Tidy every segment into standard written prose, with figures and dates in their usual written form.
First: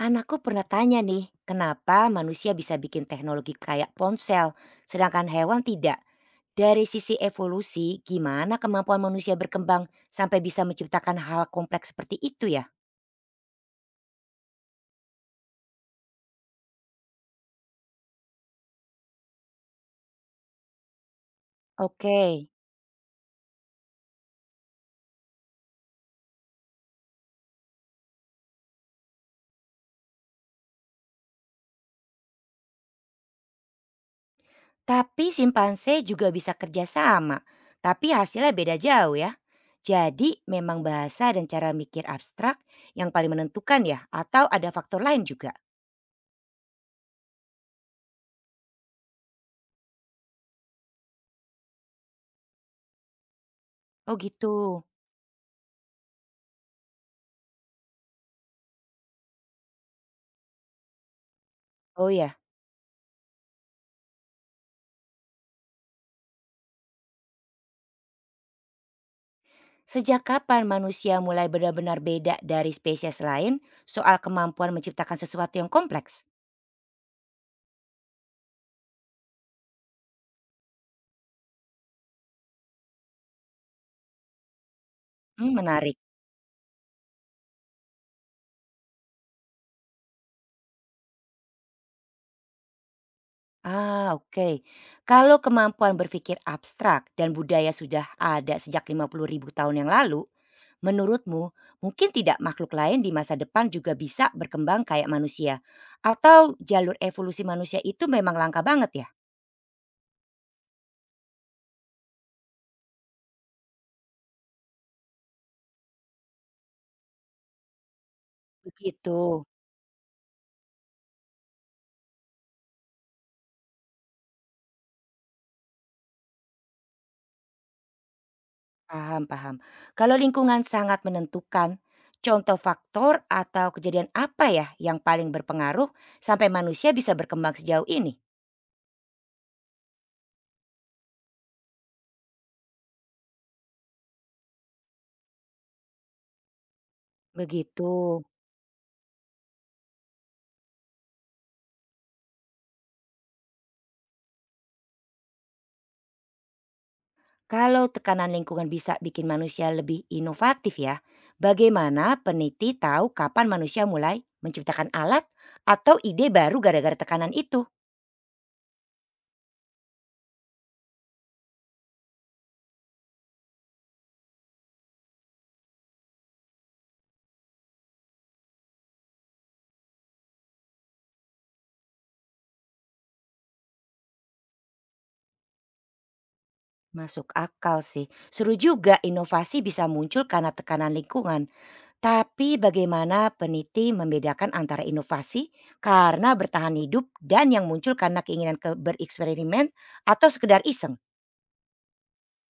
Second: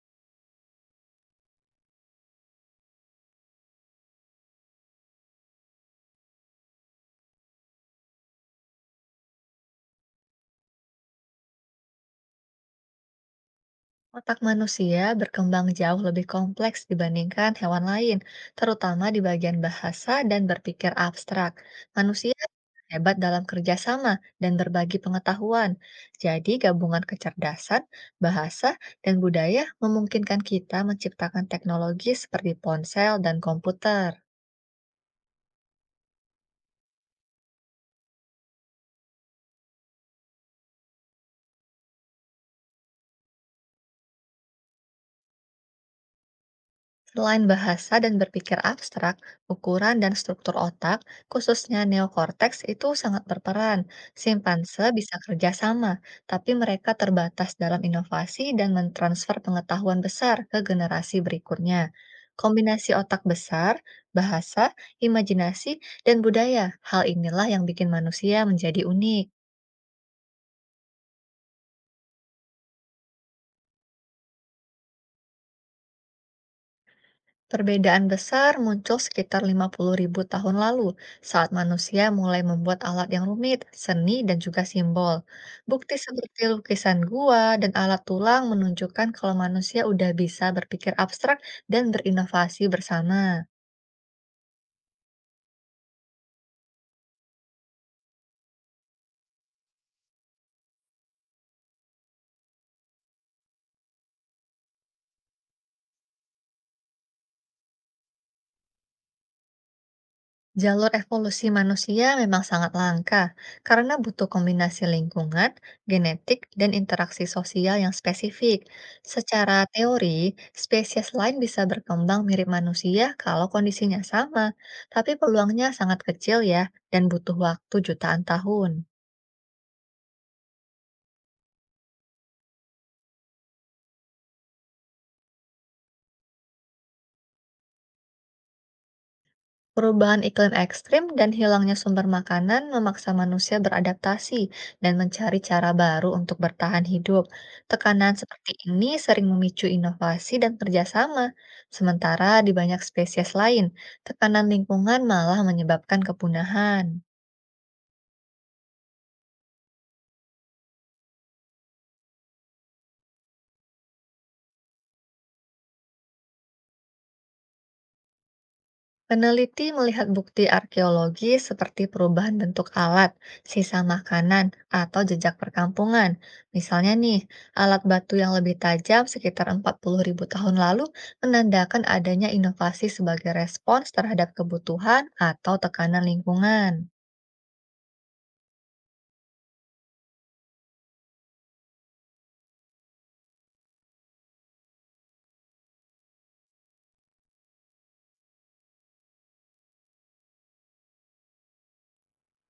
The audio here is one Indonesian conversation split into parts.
Anakku pernah tanya nih, kenapa manusia bisa bikin teknologi kayak ponsel, sedangkan hewan tidak? Dari sisi evolusi, gimana kemampuan manusia berkembang sampai bisa menciptakan hal kompleks seperti itu ya? Otak manusia berkembang jauh lebih kompleks dibandingkan hewan lain, terutama di bagian bahasa dan berpikir abstrak. Oke, Manusia hebat dalam kerjasama dan berbagi pengetahuan. Jadi, gabungan kecerdasan, bahasa, dan budaya memungkinkan kita menciptakan teknologi seperti ponsel dan komputer. tapi simpanse juga bisa kerja sama, tapi hasilnya beda jauh ya. Jadi memang bahasa dan cara mikir abstrak yang paling menentukan ya, atau ada faktor lain juga? Selain bahasa dan berpikir abstrak, ukuran dan struktur otak, khususnya neokorteks, itu sangat berperan. Oh gitu, Simpanse bisa kerja sama, tapi mereka terbatas dalam inovasi dan mentransfer pengetahuan besar ke generasi berikutnya. oh ya. Kombinasi otak besar, bahasa, imajinasi, dan budaya, hal inilah yang bikin manusia menjadi unik. Sejak kapan manusia mulai benar-benar beda dari spesies lain soal kemampuan menciptakan sesuatu yang kompleks? Perbedaan besar muncul sekitar 50.000 tahun lalu saat manusia mulai membuat alat yang rumit, seni, dan juga simbol. Bukti Menarik. seperti lukisan gua dan alat tulang menunjukkan kalau manusia udah bisa berpikir abstrak dan berinovasi bersama. Ah, oke. Kalau kemampuan berpikir abstrak dan budaya sudah ada sejak 50.000 tahun yang lalu, menurutmu mungkin tidak makhluk lain di masa depan juga bisa berkembang kayak manusia? Atau jalur evolusi manusia itu memang langka banget ya? Jalur evolusi manusia memang sangat langka karena butuh kombinasi lingkungan, genetik, dan interaksi sosial yang spesifik. Begitu. Secara teori, spesies lain bisa berkembang mirip manusia kalau kondisinya sama, tapi peluangnya sangat kecil ya, dan butuh waktu jutaan tahun. Paham, paham. Kalau lingkungan sangat menentukan, contoh faktor atau kejadian apa ya yang paling berpengaruh sampai manusia bisa berkembang sejauh ini? Perubahan iklim ekstrim dan hilangnya sumber makanan memaksa manusia beradaptasi dan mencari cara baru untuk bertahan hidup. Begitu. Tekanan seperti ini sering memicu inovasi dan kerjasama, sementara di banyak spesies lain, tekanan lingkungan malah menyebabkan kepunahan. Kalau tekanan lingkungan bisa bikin manusia lebih inovatif ya, bagaimana peneliti tahu kapan manusia mulai menciptakan alat atau ide baru gara-gara tekanan itu? Peneliti melihat bukti arkeologi seperti perubahan bentuk alat, sisa makanan, atau jejak perkampungan. Misalnya nih, alat batu yang lebih tajam sekitar 40.000 tahun lalu menandakan adanya inovasi sebagai respons terhadap kebutuhan atau tekanan lingkungan. Masuk akal sih. Seru juga inovasi bisa muncul karena tekanan lingkungan. Tapi bagaimana peneliti membedakan antara inovasi karena bertahan hidup dan yang muncul karena keinginan ke bereksperimen atau sekedar iseng?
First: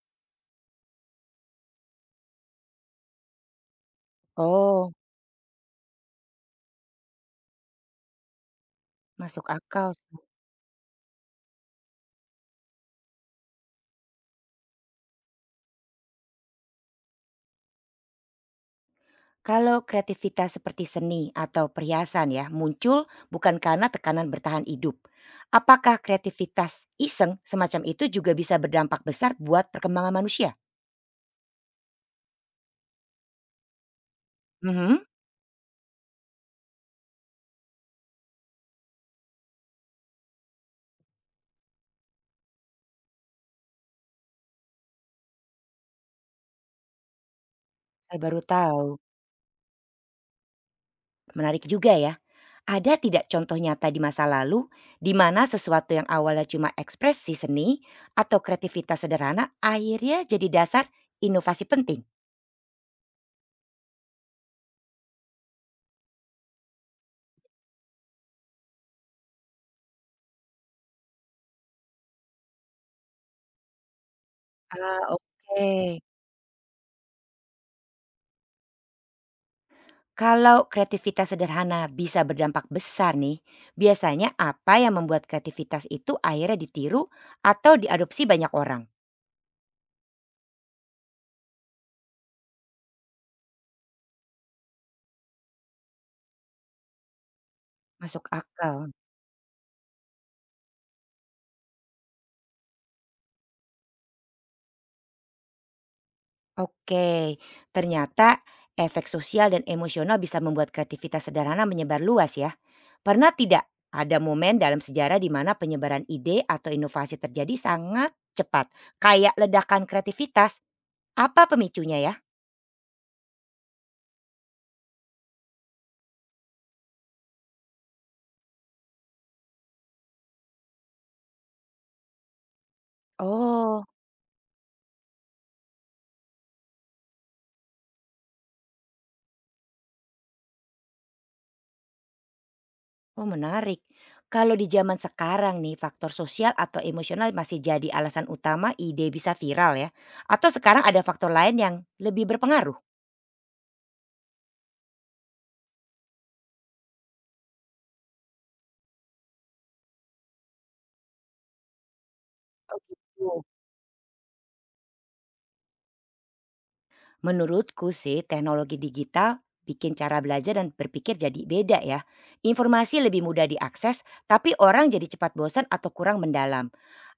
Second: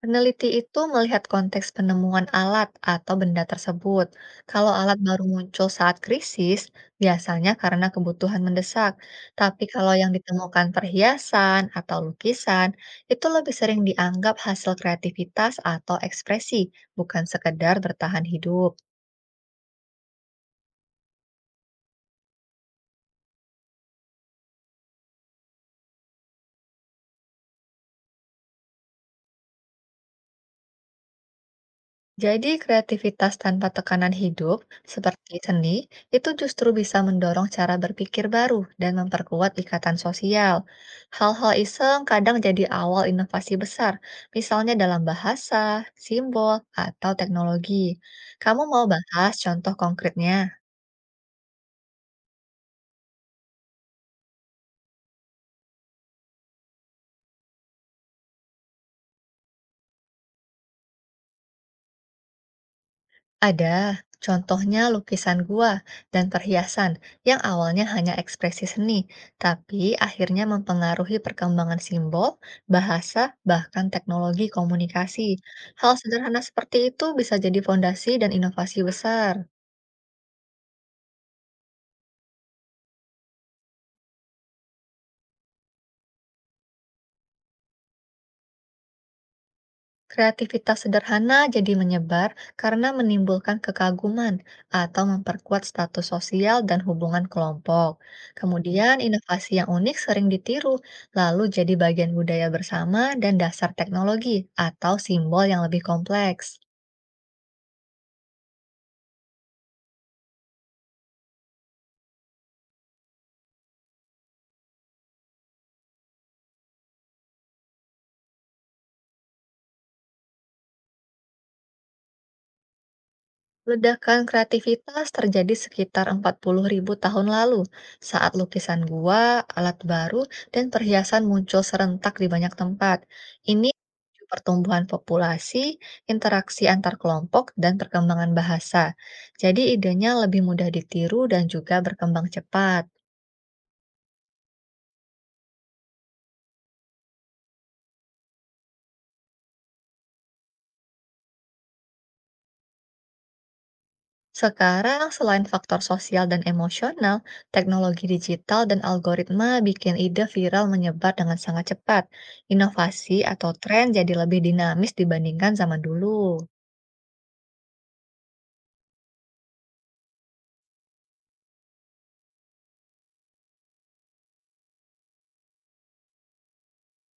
Peneliti itu melihat konteks penemuan alat atau benda tersebut. Kalau Oh, alat baru muncul saat krisis, biasanya karena kebutuhan mendesak. masuk Tapi akal kalau yang sih. ditemukan perhiasan atau lukisan, itu lebih sering dianggap hasil kreativitas atau ekspresi, bukan sekedar bertahan hidup. Kalau kreativitas seperti seni atau perhiasan ya muncul bukan karena tekanan bertahan hidup. Apakah kreativitas iseng semacam itu juga bisa berdampak besar buat perkembangan manusia? Jadi, kreativitas tanpa tekanan hidup, Mhm, seperti seni, itu justru bisa mendorong cara berpikir baru dan memperkuat ikatan sosial. Hal-hal iseng kadang jadi awal inovasi besar, misalnya dalam bahasa, simbol, atau teknologi. saya baru Kamu mau tahu. bahas contoh konkretnya? Menarik juga ya. Ada tidak contoh nyata di masa lalu, di mana sesuatu yang awalnya cuma ekspresi seni atau kreativitas sederhana akhirnya jadi dasar inovasi penting? Ada, contohnya lukisan gua dan perhiasan yang awalnya hanya ekspresi seni, tapi akhirnya mempengaruhi perkembangan simbol, bahasa, bahkan teknologi Ah, komunikasi. oke. Hal sederhana seperti itu bisa jadi fondasi dan inovasi besar. Kalau kreativitas sederhana bisa berdampak besar nih, biasanya apa yang membuat kreativitas itu akhirnya ditiru atau diadopsi banyak orang? Kreativitas sederhana jadi menyebar karena menimbulkan kekaguman atau memperkuat status sosial dan hubungan kelompok. Masuk akal. Kemudian, inovasi yang unik sering ditiru, lalu jadi bagian budaya bersama dan dasar teknologi atau simbol yang lebih kompleks. Oke, ternyata efek sosial dan emosional bisa membuat kreativitas sederhana menyebar luas ya. Pernah tidak ada momen dalam sejarah di mana penyebaran ide atau inovasi terjadi sangat cepat, kayak ledakan kreativitas? Apa pemicunya ya? Ledakan kreativitas terjadi sekitar 40.000 tahun lalu, saat lukisan gua, alat baru, dan perhiasan muncul serentak di banyak tempat. Ini Oh, memicu pertumbuhan populasi, interaksi antar kelompok, dan perkembangan bahasa. Jadi idenya lebih mudah ditiru dan juga berkembang cepat. oh menarik. Kalau di zaman sekarang nih, faktor sosial atau emosional masih jadi alasan utama ide bisa viral ya? Atau sekarang ada faktor lain yang lebih berpengaruh? Sekarang, selain faktor sosial dan emosional, teknologi digital dan algoritma bikin ide viral menyebar dengan sangat cepat. Oh Inovasi gitu. atau tren jadi lebih dinamis dibandingkan zaman dulu. Menurutku sih teknologi digital bikin cara belajar dan berpikir jadi beda ya. Informasi lebih mudah diakses, tapi orang jadi cepat bosan atau kurang mendalam.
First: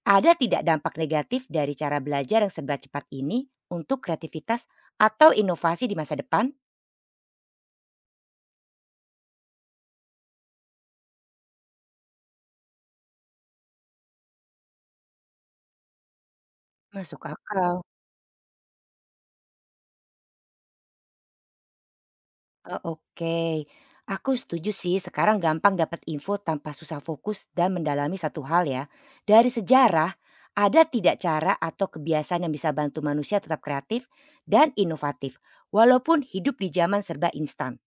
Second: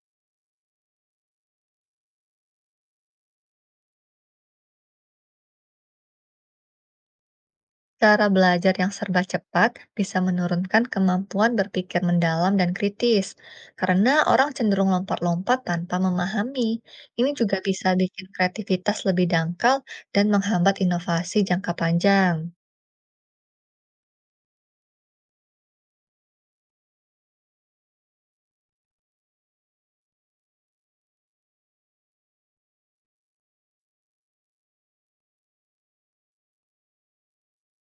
Ada tidak dampak negatif dari cara belajar yang serba cepat ini untuk kreativitas atau inovasi di masa depan? Cara belajar yang serba cepat bisa menurunkan kemampuan berpikir mendalam dan kritis, karena orang cenderung lompat-lompat tanpa memahami. Masuk Ini juga akal. bisa bikin kreativitas lebih dangkal dan menghambat inovasi jangka panjang. Oh, oke. Aku setuju sih sekarang gampang dapat info tanpa susah fokus dan mendalami satu hal ya. Dari sejarah, ada tidak cara atau kebiasaan yang bisa bantu manusia tetap kreatif dan inovatif walaupun hidup di zaman serba instan?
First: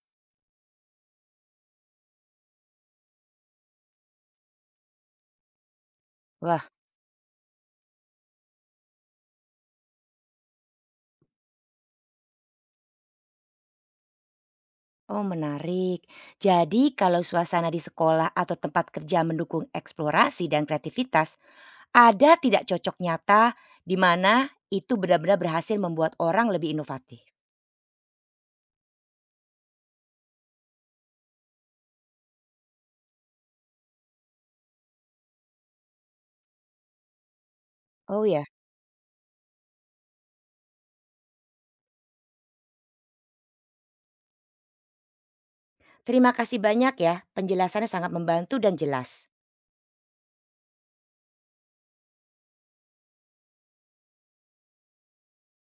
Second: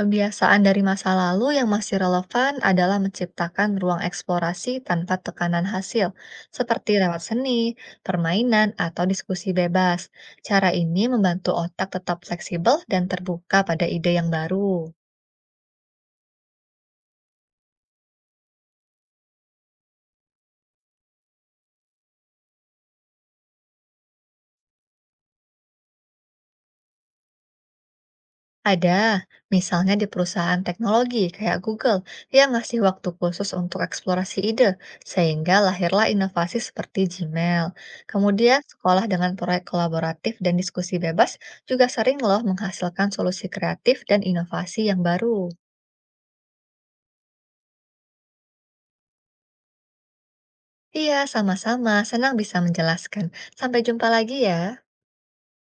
Kebiasaan dari masa lalu yang masih relevan adalah menciptakan ruang eksplorasi tanpa tekanan hasil, Wah, seperti lewat seni, permainan, atau diskusi bebas. Cara ini membantu otak tetap fleksibel dan terbuka pada ide yang baru. oh menarik. Jadi kalau suasana di sekolah atau tempat kerja mendukung eksplorasi dan kreativitas, ada tidak cocok nyata di mana itu benar-benar berhasil membuat orang lebih inovatif? Ada, misalnya di perusahaan teknologi kayak Google yang ngasih waktu khusus untuk eksplorasi ide, sehingga lahirlah inovasi seperti Gmail. Oh ya. Kemudian, sekolah dengan proyek kolaboratif dan diskusi bebas juga sering loh menghasilkan solusi kreatif dan inovasi yang baru. Terima kasih banyak ya, penjelasannya sangat membantu dan jelas. Iya, sama-sama. Senang bisa menjelaskan. Sampai jumpa lagi ya.